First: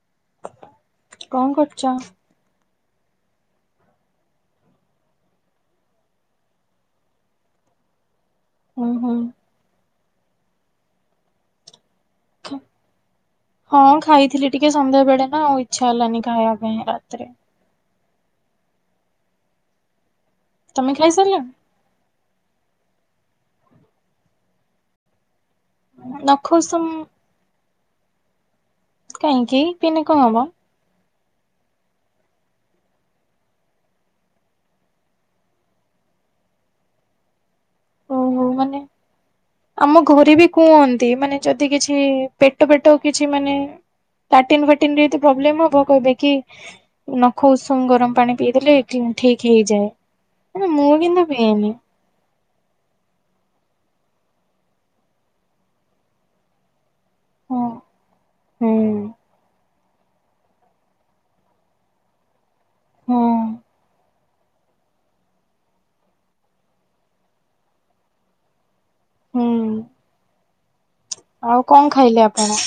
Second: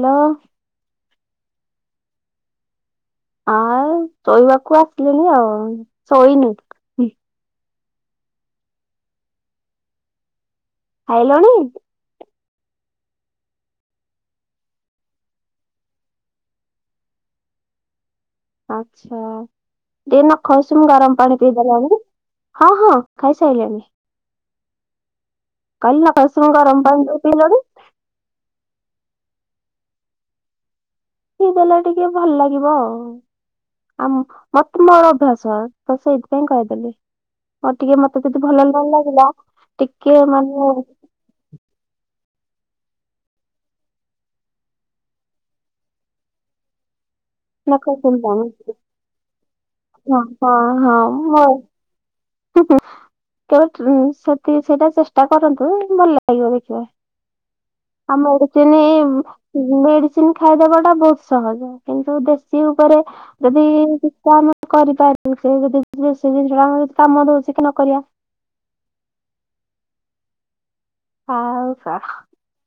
Hello. କଣ କରୁଛ? ଆଉ ଶୋଇବାକୁ ଆସିଲିଣି ଆଉ ଶୋଇନି। ହୁଁ ହୁଁ। ଖାଇଲଣି? ଖା ହଁ ଖାଇଥିଲି ଟିକେ ସନ୍ଧ୍ୟାବେଳେ ନା ଆଉ ଇଚ୍ଛା ହେଲାନି ଖାଇବା ପାଇଁ ରାତିରେ। ଆଚ୍ଛା ଟିକେ ନଖ ଉଷୁମ୍ ତମେ ଗରମ ପାଣି ଖାଇସାରିଲଣି ପିଇଦେଲନି? ହଁ ହଁ ଖାଇ ସାଇଲିଣିି। କଲି ନଖ ଉଷୁମ୍ ଗରମ ନଖଉସମ ପାଣି ପିଇଲନି। କାହିଁକି କେନ କ ହବ? ପି ଦେଲେ ଟିକେ ଭଲ ଲାଗିବ ଆଉ। ଆ ମତେ ମୋର ଅଭ୍ୟାସ ତ ସେଇଥିପାଇଁ କହିଦେଲି। ଆଉ ଟିକେ ମତେ ଯଦି ଓହୋ ଭଲ ମାନେ ନ ଲାଗିଲା ଆମ ଟିକେ ଘରେ ବି ମାନେ କୁହନ୍ତି ମାନେ ଯଦି କିଛି ପେଟ ପେଟ କିଛି ମାନେ ଲାଟିନ୍ ଫାଟିନ ପ୍ରୋବ୍ଲେମ ହବ କହିବେ କି ନଖ ଉଷୁମ ଗରମ ପାଣି ପିଇଦେଲେ ଠିକ ହେଇଯାଏ। ହଁ ମାନେ ହଁ ମୁଁ ହଁ କିନ୍ତୁ ହଉ। ପିଏନି। କେବେ ସେ ସେଇଟା ଚେଷ୍ଟା କରନ୍ତୁ ଭଲ ଲାଗିବ ଦେଖିବ। ହଁ ଆ ହୁଁ ମେଡିସିନ ମେଡିସିନ ଖାଇଦବା ଟା ବହୁତ ସହଜ କି ନ୍ତୁ ଦେଶୀ ଉପରେ ହୁଁ ଯଦି କଣ କରିପାରିବି ସେ ଯଦି ସେ ଜିନିଷଟା ଆମ ଯଦି କାମ ଦଉଛି କି ନ କରିବା ହୁଁ। ଆଉ କଣ ଖାଇଲେ ଆପଣ?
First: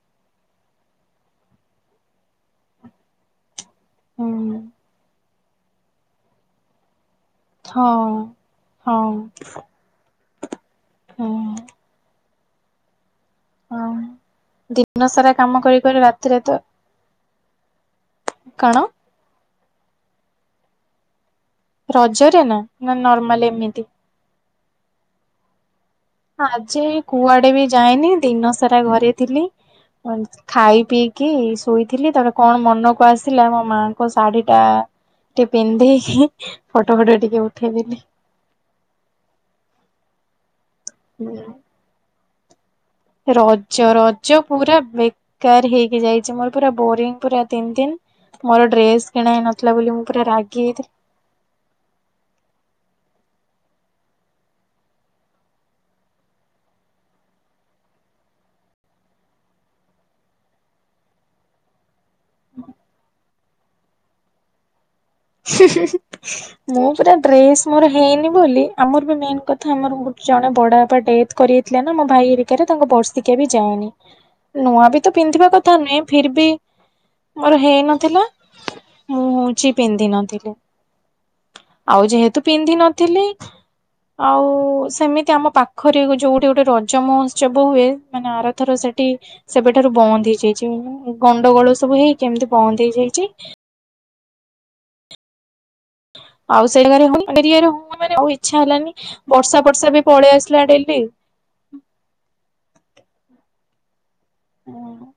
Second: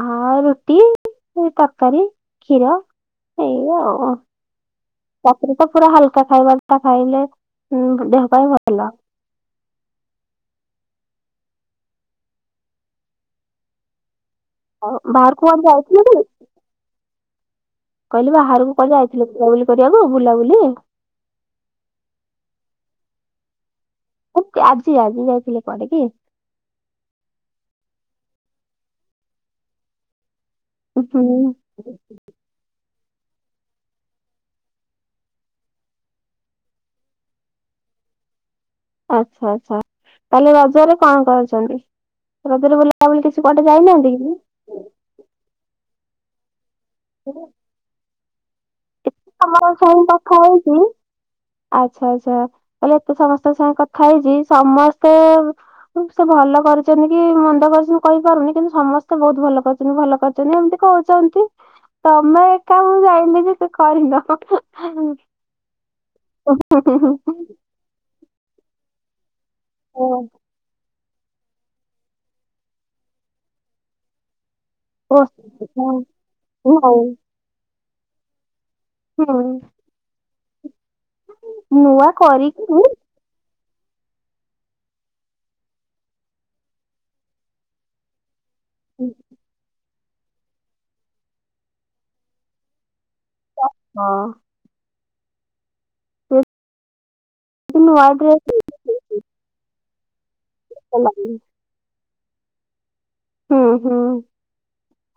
ଆ ରୁଟି ତରକାରୀ କ୍ଷୀର ସେଇ ଆଉ ହୁଁ ତାକୁ ତ ପୁରା ହାଲକା ଖାଇବାଲା ଖାଇଲେ ଉଁ ହଁ ଦେହ ପାଇଁ ଭଲ ହଁ ହଁ। ହଁ ଆଉ ଦିନ ସାରା କାମ ବାହାରକୁୁଆଡ଼େ କରି କରି ଯାଇଥିଲେ କି? ରାତିରେ ତ କହିଲେ ବାହାରକୁ କଣ କୁଆଡ଼େ ଯାଇଥିଲେ ବୁଲାବୁଲି କରିବାକୁ ବୁଲାବୁଲି ରଜରେ ନା ନା ନର୍ମାଲ ଏମିତି? ଆଜି ଆଜି ଯାଇଥିଲେ କୁଆଡେ କି? ଆଜି କୁଆଡେ ବି ଯାଇଏନି ଦିନ ସାରା ଘରେ ଥିଲି। ଖାଇ ପିଇକି ହୁଁ ଶୋଇଥିଲି ତାପ କଣ ମନକୁ ଆସିଲା ମୋ ମାଙ୍କ ଶାଢୀ ଟା ଟିକେ ପିନ୍ଧେଇିକି ଫଟୋ ଫଟ ଟିକେ ଉଠେଇଦେଲି। ଆଚ୍ଛା ଆଚ୍ଛା ତାହଲେ ରଜରେ କଣ କରଛନ୍ତି ରଜରେ ବ ତା କିଛି କୁଆଡେ ରଜ ଯାଇନାହାନ୍ତି ରଜ କି? ପୁରା ବେକାର ହେଇକି ଯାଇଛି ମୋର ପୁରା ବୋରିଙ୍ଗ ପୁରା ତିନ ଦିନ ମୋର ଡ୍ରେସ୍ କିଣା ହେଇ ତମର ନଥିଲା ବୋଲି ମୁଁ ସାଙ୍ଗେ ପୁରା କଥା ରାଗି ହେଇଛି ଯାଇଥିଲି ଆଚ୍ଛା ଆଚ୍ଛା କହିଲଲେ ଏତେ ସମସ୍ତଙ୍କ ସାଙ୍ଗେ କଥା ହେଇଛି ସମସ୍ତେ ସେ ଭଲ କରିଛନ୍ତି କି ମନ୍ଦ କରିଛନ୍ତି କହିପାରୁନି କିନ୍ତୁ ସମସ୍ତେ ବହୁତ ଭଲ କରିଛନ୍ତି ଭଲ କରି କି ଏମିତି କହୁଛନ୍ତି ହଁ ତମେ ଏକା ମୁଁ ଜାନି ଯେ ସେ କରିନ [unintelligible] ମୁଁ ପୁରା ଡ୍ରେସ ମୋର ହେଇନି ବୋଲି ଆମର ବି ମେନ୍ କଥା ଆମର ଗେ ଜଣେ ବଡ ବାବା ଡେଥ କରିଇଥିଲା ନା ଆମ ଭାଇ ଏରିକାରେ ତାଙ୍କ ବର୍ସିକିଆ ବି ଯାଏନି ନୂଆ ବି ତ ପିନ୍ଧିବା କଥା ନୁହେଁ ଫିର ବି ମୋର ହେଇ ନଥିଲା ହୁଁ। ପିନ୍ଧ ନଥିଲେ ନୂଆ ଆଉ ଯେହେତୁ କରିକି ପିନ୍ଧି ହଁ। ନଥିଲି ଆଉ ସେମିତି ଆମ ପାଖରେ ଯୋଉଠି ଗୋଟେ ରଜ ମହୋତ୍ସବ ହୁଏ ମାନେ ଆର ଥର ସେଠି ସେବେଠାରୁ ବନ୍ଦ ହେଇଯାଇଛି ଗଣ୍ଡଗୋଳ ସବୁ ହେଇ କେମିତି ବନ୍ଦ ହେଇଯାଇଛି ଓ ହ। ଆଉ ସେଇାରେ ହ ଏରିଆରେ ହ ନୂଆ ମାନେଉ ଡ୍ରେସ ଇ୍ଛା ହେଲାନି ବର୍ଷା ବର୍ଷା ବି ପଳେଇ ଆସିଲା ଡେଲି ହୁଁ ହୁଁ। ହ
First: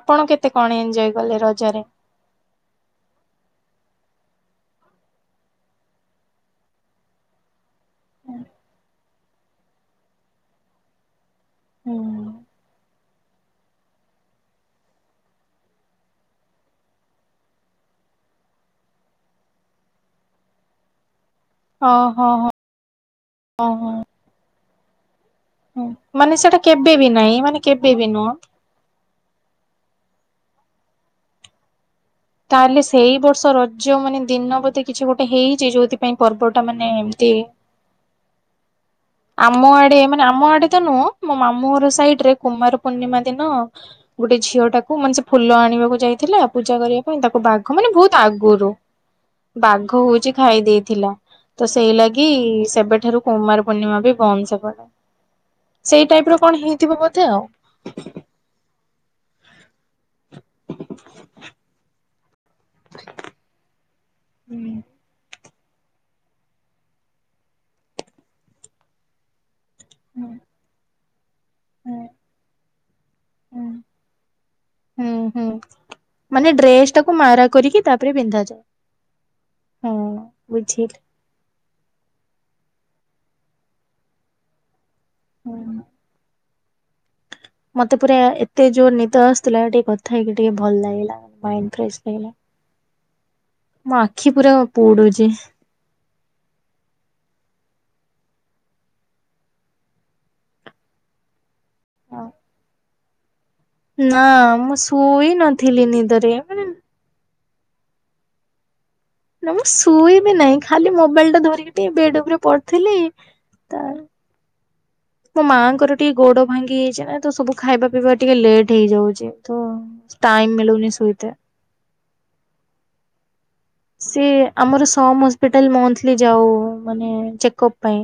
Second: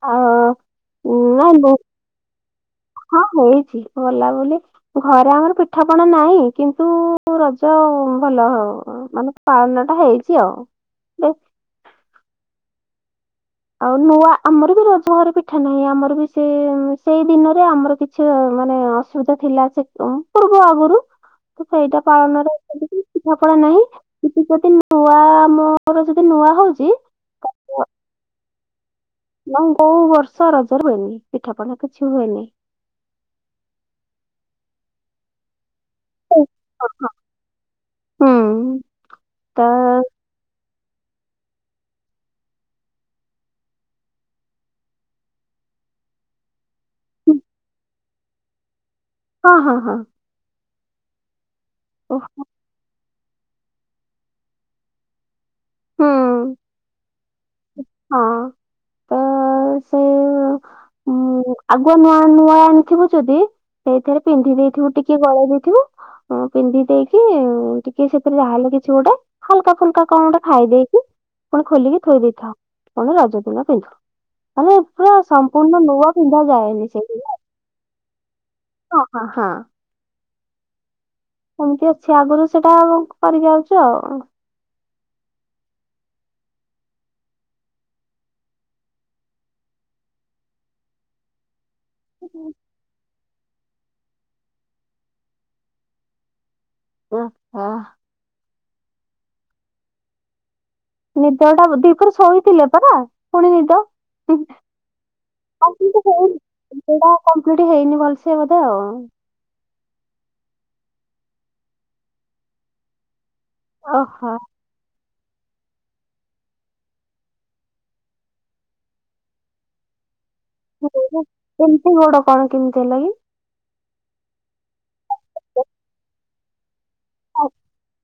ଆପଣ ଆଉ କେତେ କଣ ଏଞ୍ଜୟ କଲେ ନାଇଁ ରଜରେ? ହଁ ହେଇଛି ଗଲା ବୋଲି ଘରେ ଆମର ପିଠାପଣା ନାହିଁ କିନ୍ତୁ ତ ରଜ ଭଲ ହଉ ମାନେ ପାଳନ ଟା ହେଇଛି ଆଉ ବେ ହୁଁ। ଆଉ ନୂଆ ଆମର ବି ରଜ ଘରେ ପିଠା ନାହିଁ ଆମର ବି ସେ ସେଇ ଦିନରେ ଆମର କିଛି କିଛି ମାନେ ଅସୁବିଧା ଥିଲା ସେ ପୂର୍ବ ଆଗରୁ ତ ସେଇଟା ଓହୋ ହୋ ପାଳନରେ ଅଛନ୍ତି ପିଠାପଡା ଓ ନାହିଁ ହୋ କିଥିପତି ନୂଆ ମୋର ଯଦି ହୁଁ ମାନେ ନୂଆ ସେଟା ହଉଛି କେବେ ବି ନାହିଁ ମାନେ କେବେ ବି ନୁହଁ। ନାଇ କୋଉ ବର୍ଷ ରଜରେ ହୁଏନି ପିଠାପଣାା କିଛି ହୁଏନି। ତାହେଲେ ସେଇ ବର୍ଷ ରଜ ମାନେ ଦିନ ବୋଧେ କିଛି ଗୋଟେ ହେଇଛି ଯୋଉଥିପାଇଁ ପର୍ବ ଟା ମାନେ ଏମିତି ହୁଁ ତ ଆମ ଆଡେ ମାନେ ଆମ ଆଡେ ତ ନୁହଁ ମୋ ମାମୁର ସାଇଡ ରେ କୁମାର ପୂର୍ଣ୍ଣିମା ଦିନ ଗୋଟେ ଝିଅ ଟାକୁ ମାନେ ସେ ଫୁଲ ଆଣିବାକୁ ଯାଇଥିଲା ପୂଜା କରିବା ପାଇଁ ତାକୁ ବାଘ ମାନେ ବହୁତ ଆଗରୁ ହଁ ହଁ ହଁ ବାଘ ହଉଛି ଖାଇ ଦେଇେଥିଲା ତ ସେଇ ଓ, ଲାଗି ସେବେଠାରୁ କୁମାର ପୂର୍ଣ୍ଣିମା ବି ବନ୍ଦ ସେପଟେ ହୁଁ ସେଇ ଟାଇପ୍ ର କଣ ହେଇଥିବ ବୋଧେ ଆଉ। ହଁ। ତ ସେ ଆଗୁଆ ନୂଆ ନୂଆ ଆଣିଥିବୁ ଯଦି ସେଇଥିରେ ପିନ୍ଧି ହୁଁ। ଦେଇଥିବୁ ଟିକେ ଗଳେଇ ଦେଇଥିବୁ। ହଁ ପିନ୍ଧି ଦେଇକି ଟିକେ ସେଥିରି ଯାହାହେଲେ କିଛି ଗୋଟେ ହାଲକା ଫୁଲକା କଣ ଗୋଟେ ଖାଇଦେଇକି ପୁଣି ଖୋଲିକି ଥୋଇ ଦେଇଥାଉ ପୁଣି ରଜ ଦିନ ପିନ୍ଧୁ। ଆରେ ପୁରା ହୁଁ ହୁଁ ସମ୍ପୂର୍ଣ୍ଣ ନୁଆ ପିନ୍ଧା ଯାଏନି ସେଦିନ। ପିନ୍ଧା ଯାଏ। ଓ ଅ ହଁ। ହୁଁ ବୁଝିଲି। ସେମତି ଅଛି ଆଗରୁ ସେଇଟା ଆମେ କରି ଯାଉଛୁ ଆଉ। ହୁଁ। ମତେ ପୁରା ଏତେ ଜୋର ନିଦ ଆସୁଥିଲା ଟିକେ କଥା ହେଇକି ଟିକେ ଭଲ ଲାଗିଲା ମା ଫ୍ରେସ୍ ଲାଗିଲା ମୋ ଆଖି ପୁରା ପୁଡୁଛି। ଓ ହୋ। ନିଦ ଟା ଦିପହରେ ଶୋଇଥିଲେ ପରା ପୁଣି ନିଦ? ନା ମୁଁ ଶୁଇ ନଥିଲି ନିଦରେ ମାନେ ନିଦଟା କମ୍ପ୍ଲିଟ୍ ହେଇନି ଭଲସେ ବୋଧେ ଆଉ। ନା ମୁଁ ଶୁଇବି ନାହିଁ ଖାଲି ମୋବାଇଲ ଟା ଧରିକି ଟିକେ ବେଡ୍ ଉପରେ ପଡିଥିଲି। ତା ଓହୋ। ମୋ ମାଆଙ୍କର ଟିକେ ଗୋଡ ଭାଙ୍ଗି ଯାଇଛି ନା ତ ସବୁ ଖାଇବା ପିଇବା ଟିକେ ଲେଟ୍ ହେଇଯାଉଛି ତ। ଟାଇମ୍ ମିଳୁନି ଶୁଇତେ। ଏମତି ଗୋଡ କଣ କେମିତି ହେଲା କି? ସିଏ ଆମର ସମ୍ ହସ୍ପିଟାଲ୍ ମନ୍ଥଲି ଯାଉ ମାନେ ଆ, ଚେକଅପ୍ ପାଇଁ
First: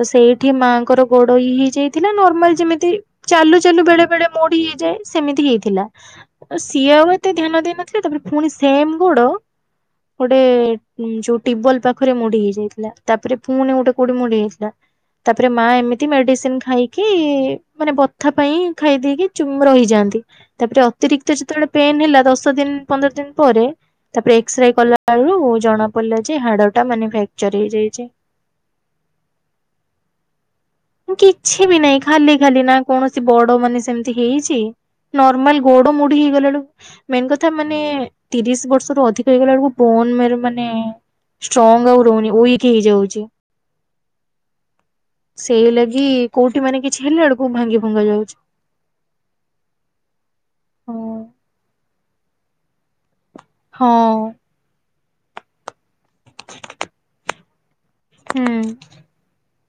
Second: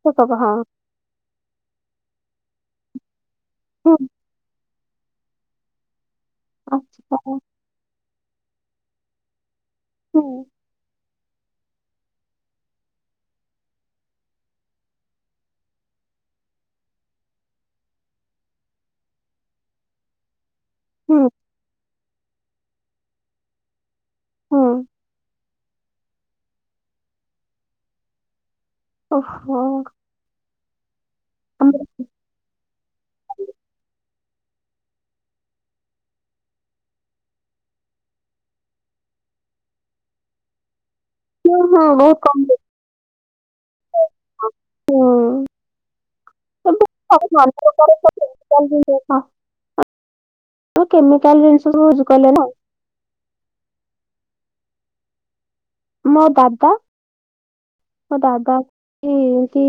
ତ ସେ କହିବ, ସେଇଠି ହଁ ମାଙ୍କର ଗୋଡ ଇଏହେଇଯାଇଥିଲା ନର୍ମାଲ ଯେମିତି ଚାଲୁ ଚାଲୁ ବେଳେ ହୁଁ ବେଳେ ମୋଡି ହେଇଯାଏ ସେମିତି ହେଇଥିଲା। ସିଏ ଆଉ ଆଚ୍ଛା ଏତେ ହୁଁ ଧ୍ୟାନ ଦେଇନଥିଲେ ତାପରେ ପୁଣି ସେମ୍ ଗୋଡ ଗୋଟେ ଯୋଉ ଟିବଳ ପାଖରେ ମୋଡି ହେଇ ଯାଇଥିଲା ତାପରେ ପୁଣି ଗୋଟେ କୋଉଠି ମୋଡି ହେଇଥିଲା। ତାପରେ ମା ଏମିତି ମେଡିସିନ୍ ଖାଇକି ମାନେ ବଥା ପାଇଁ ଖାଇ ଦେଇକି ଚୁମ୍ବ ରହିଯାଆନ୍ତି। ତାପରେ ଅ ହୁଁ ଅତିରିକ୍ତ ଯେତେବେଳେ ପେନ୍ ହେଲା ଦଶ ଦିନ ପନ୍ଦର ଦିନ ପରେ ତାପରେ ହୁଁ ଏକ୍ସରେ କଲା ବେଳୁ ଜଣା ପଲା ଯେ ହାଡ ଟା ମାନୂପ୍ୟାକଚର ହେଇଯାଇଛି। ଓହୋ। କିଛି ବି ଆମର ନାହିଁ ଖାଲି ଖାଲି ନା କୌଣସି ବଡ ମାନେ ସେମ ହେଇଛି ନର୍ମାଲ ଗୋଡ ମୋଡି ହେଇଗଲା ଳୁ ମେନ୍ କଥା ମାନେ ତିରିଶ ବର୍ଷ ରୁ ଅଧିକ ହେଇଗଲା ବେଳୁ ବୋନ୍ ମେରୁ ମାନେ ହଁ ହଁ ଷ୍ଟ୍ରଙ୍ଗ ଆଉ ରହୁନି ୱିକ୍ ହେଇଯାଉଛି। ହୁଁ। ସେଇ ଲାଗି କୋଉଠି ମାନେ କିଛି ହେଲା ହେଳକୁ ଭାଙ୍ଗି ଭୁଙ୍ଗା ଯାଉଛି। [inaudible] ହଁ। କେମିକାଲ୍ ଜିନିଷ ସବୁୁ ୟୁଜ୍ କଲେ ନା। ହଁ। ମୋ ଦାଦା ମୋ ହୁଁ ଦାଦା କି କି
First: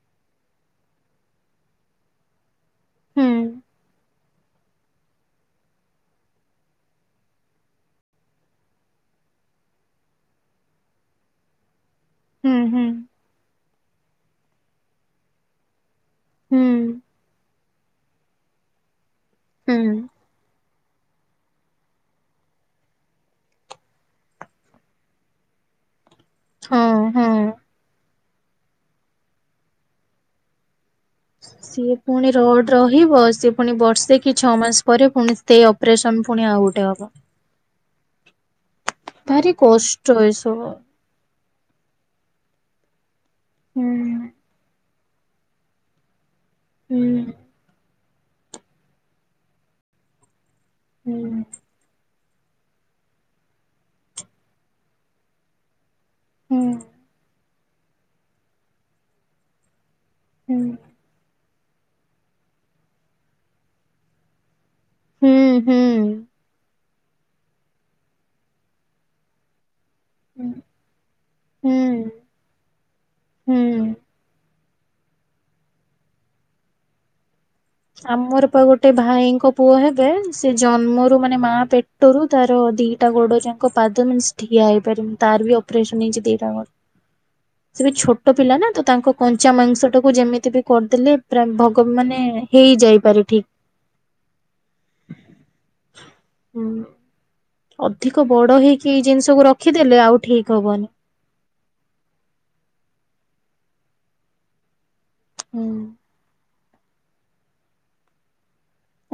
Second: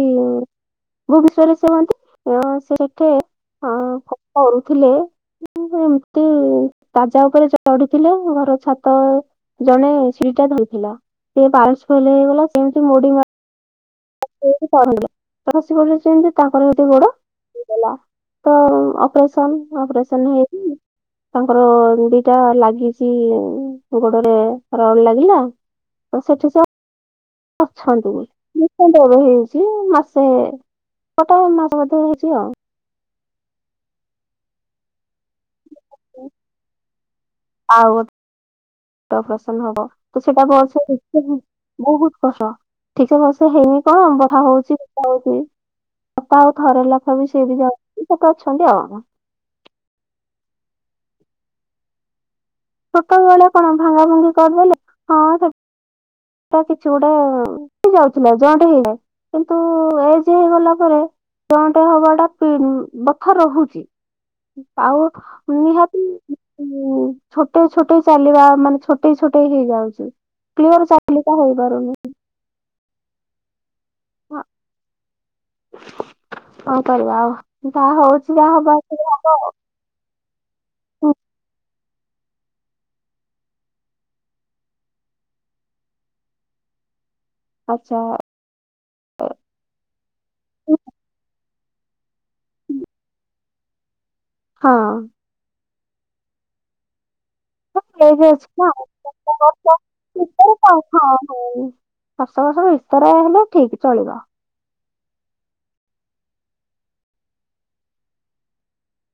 ଭୁବନେଶ୍ଵରେ ସେ ରୁହନ୍ତି ସେଠି ହୁଁ ଅ କଣ କରୁଥିଲେ। ଉଁ ଏମିତି ତାଜା ଉପରେ ଚଢିଥିଲେ ଘର ଛାତ ଜଣେ ସିଡି ଟା ଧରିଥିଲା ସେ [inaudible] ଫେଲ୍ ହେଇଗଲା ହୁଁ ସେ ହୁଁ [inaudible] ହୁଁ ତାଙ୍କର ଗୋଟେ ଗୋଡ [inaudible] ତ ହୁଁ ଅପରେସନ ଅପରେସନ ହେଇକି ତାଙ୍କର ଦିଟା ଲାଗିଛି ଗୋଡରେ ରଡ ଲାଗିଲା। ସେଠ ହଁ ହଁ। ଅଛନ୍ତୁ [unintelligible] ହେଇଯାଇଛି ମାସେ ଗୋଟେ ମାସ ବୋଧେ ସିଏ ହେଇଛି ପୁଣି ଆଉ ରୋଡ଼। ରହିବ ସେ ପୁଣି ବର୍ଷେ କି ଛଅ ମାସ ପରେ ପୁଣି ସେଇ ଅପ୍ରେସନ ପୁଣି ଆଉ ଗୋଟେ ହବ। ଆଉ ଗୋଟେ ଭାରି ଅପ୍ରେସନ ହବ କଷ୍ଟ ଏସବୁ [unintelligible] ବହୁତ କଷ୍ଟ ଠିକ ସେ ବର୍ଷେ ହେଇନି ହୁଁ କଣ [inaudible] ହଉଛି [inaudible] ବାପା ଆଉ ଘର ହୁଁ ଲୋକ ବି ସେଇ ବି ଯାଉଛନ୍ତି ସେତେ ଅଛନ୍ତି ଆଉ। ହୁଁ। ଛୋଟ ବେଳେ କଣ ଭାଙ୍ଗା ଭୁଙ୍ଗି କରିଦେଲେ ହଁ ତା ହୁଁ କିଛି ଗୋଟେ ହେଇ ଯାଉଥିଲା ଜଏଣ୍ଟ ହେଇଯାଏ କିନ୍ତୁ ହୁଁ ହେଇଗଲା ପରେ। ଜଏଣ୍ଟ ହବା ଟା [inaudible] ରହୁଛି। ଆଉ ହୁଁ ନିହାତି ଛୋଟେଇ ଛୋଟେଇ ଚାଲିବା ମାନେ ଛୋଟେଇ ଛୋଟେଇ ହେଇଯାଉଛି। ହୁଁ [unintelligible] ହେଇପାରୁନି। ହୁଁ ହୁଁ। ହଁ। କଁ କରିବା ଆଉ। ଯାହା ହଉଛି ଆମର ଯାହା ପା ହବା ଗୋଟେ କଥା ହବ ଆଉ। ଭାଇଙ୍କ ପୁଅ ହେବେ ସେ ହୁଁ, ଜନ୍ମରୁ ମାନେ ମା ପେ ପେଟରୁ ତାର ଦିଟା ଗୋଡ ଯାଙ୍କ ପାଦ ମିନ୍ସ ଠିଆ ହେଇପାରୁନି ତାର ବି ଅପ୍ରେସନ ହେଇଛି ଦିଟା ଗୋଡ। ସେ ବି ଆଚ୍ଛା ଛୋଟ ପିଲା ନା ତ ତାଙ୍କ କଞ୍ଚା ମାଂସ ଟାକୁ ଯେମିତି ବି କରିଦେଲେ ପୁର ଭଗବ ମାନେ ହେଇ ଯାଇପାରେ ଠିକ୍। ହଁ। ହୁଁ। [unintelligible] ଦଶ ଅଧିକ ବଡ ବର୍ଷ ହେଇକି ଏଇ ଜିନିଷକୁ ରଖିଦେଲେ ଆଉ ଠିକ୍ ହବନି। ଭିତରେ ହେଲେ ଠିକ୍ ଚଳିବ। ହୁଁ।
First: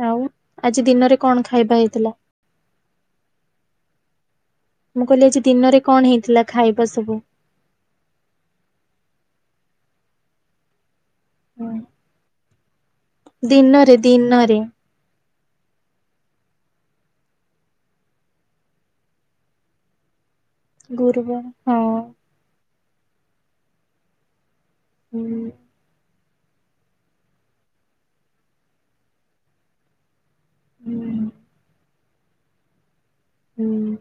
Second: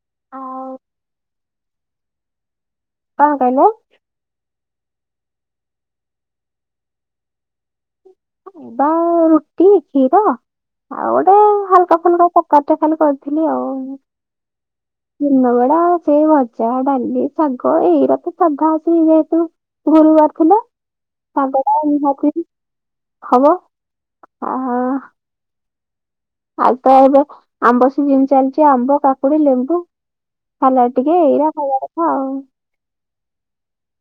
ଆଉ ଆଜି ଦିନରେ କଣ ଖାଇବା ହେଇଥିଲା। କଁ କହିଲ। ମୁଁ କହିଲି ଆଜି ଦିନରେ କଣ ହେଇଥିଲା ଖାଇବା ସବୁ। ପାଉଁରୁଟି କ୍ଷୀର। ଆଉ ଗୋଟେ ହାଲକା ଫୁଲକା ତରକାରୀ ଟେ ଖାଲି କରିଥିଲି ଆଉ। ଦିନରେ ଦିନରେ ଦିନ ବେଳା ସେଇ ଭଜା ଡାଲି ଶାଗ ଏଇରା ତ ସାଧା। [inaudible] ଗୁରୁବାର ଥିଲା ଗୁରୁବାର ଶାଗ ହଁ ଟା ନିହାତି। ହବ ଆ ହୁଁ। ଆଉ ତ ଏବେ ଆମ୍ବ ସିଜିନ ଚାଲିଛି ଆମ୍ବ କାକୁଡି ଲେମ୍ବୁ। ସାଲାଟ ଟିକେ ହୁଁ ଏଇରା ଖାଇବା କଥା ଆଉ। ହୁଁ।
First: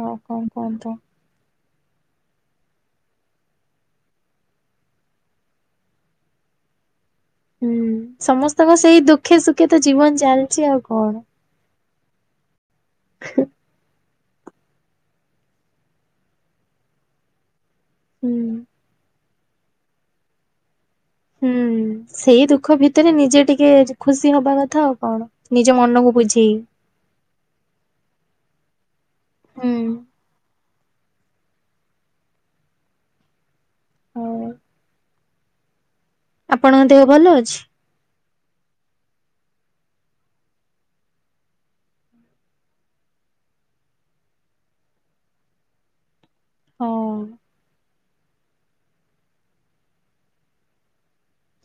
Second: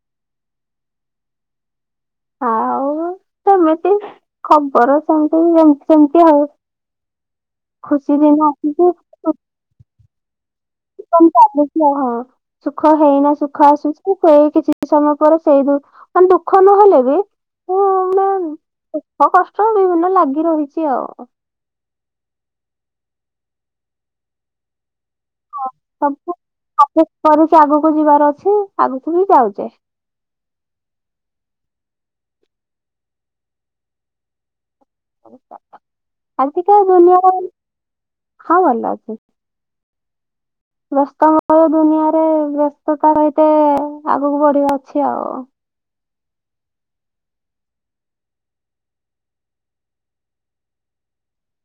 ଅହ [inaudible] ଆଉ ସେମିତି ଖବର ସେମିତି ଯେମିତି ସେମିତି ଆଉ। ହୁଁ ଖୁସି ଦିନ ସମସ୍ତଙ୍କ ଆସିଛି ସେଇ ଦୁଃଖେ ସୁଖେ ତ ଜୀବନ ଚାଲିଛି ଆଉ। କଣ ଜୀବନ ଚାଲିଛି ଆଉ ହଁ ସୁଖ ହେଇନା ସୁଖ ଆଶୁଚି କିଛି ସମୟ ପରେ ସେଇ ଦ ମାନେ ଦୁଃଖ ନହେଲେ ବି ହୁଁ। ମାନେ ଦୁଃଖ କଷ୍ଟ ବିଭିନ୍ନ ଲାଗି ରହିଛି ଆଉ। ହୁଁ ସେଇ ଦୁଃଖ ଭିତରେ ନିଜେ ଟିକେ ଖୁସି ହବା କଥା ଆଉ କଣ। ନିଜ ମନକୁ ସବୁ ବୁଝେଇ। କରିକି ଆଗକୁ ଯିବାର ଅଛି ଆଗକୁ ବି ଯାଉଚେ। ଆଉ ଆଜିକା ଆପଣଙ୍କ ଦେହ ଦୁନିଆ ଭଲ ହଁ ଅଛି? ଭଲ ଅଛି। ବ୍ୟସ୍ତ ବହୁଳ ଦୁନିଆରେ ବ୍ୟସ୍ତତା ସହିତ ଆଗକୁ ବଢିବା ଅଛି ଆଉ। ହଁ।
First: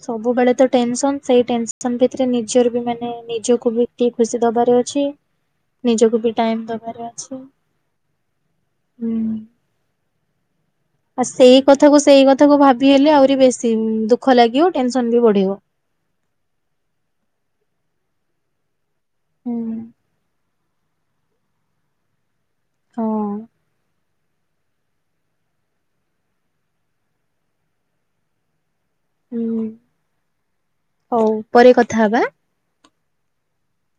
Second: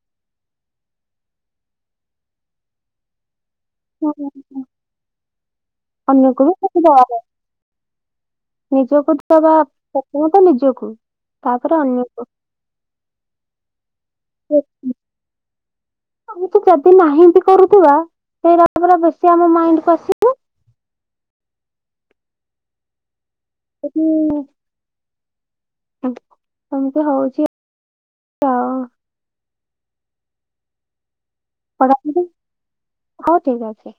ସବୁବେଳେ ତ ଟେନସନ ସେଇ ଟେନସନ ଭିତରେ ନିଜର ବି ମାନେ ନିଜକୁ ବି ଟିକେ ହୁଁ। ଖୁସି ଦବାରେ ଅଛି ନିଜକୁ ବି ଅନ୍ୟକୁ ଟାଇମ କିଛି ଦବାରେ ଦବାର ଅଛି। ନିଜକୁ ତ ଦବା ନିଜକୁ ଆ ସେଇ ତାପରେ କଥାକୁ ସେଇ ଅନ୍ୟକୁ କଥାକୁ ଭାବି ହେଲେ ଆହୁରି ବେଶୀ ଦୁଃଖ ଲାଗିବ ଟେନସନ ବି ବଢିବ। ଆ ତ ଯଦି ନାହିଁ ବି କରୁଥିବା ସେଇ ପା ବେଶୀ ଆମ ହୁଁ। ମାଇଣ୍ଡକୁ ଆସେ। ହଁ। ଏମିତି ଏମିତି ହଉଛି। ହଁ। ହୁଁ ହଉ ପରେ କଥା ହେବା। ପଢାପଢି ହଉ ଠିକ ଅଛି।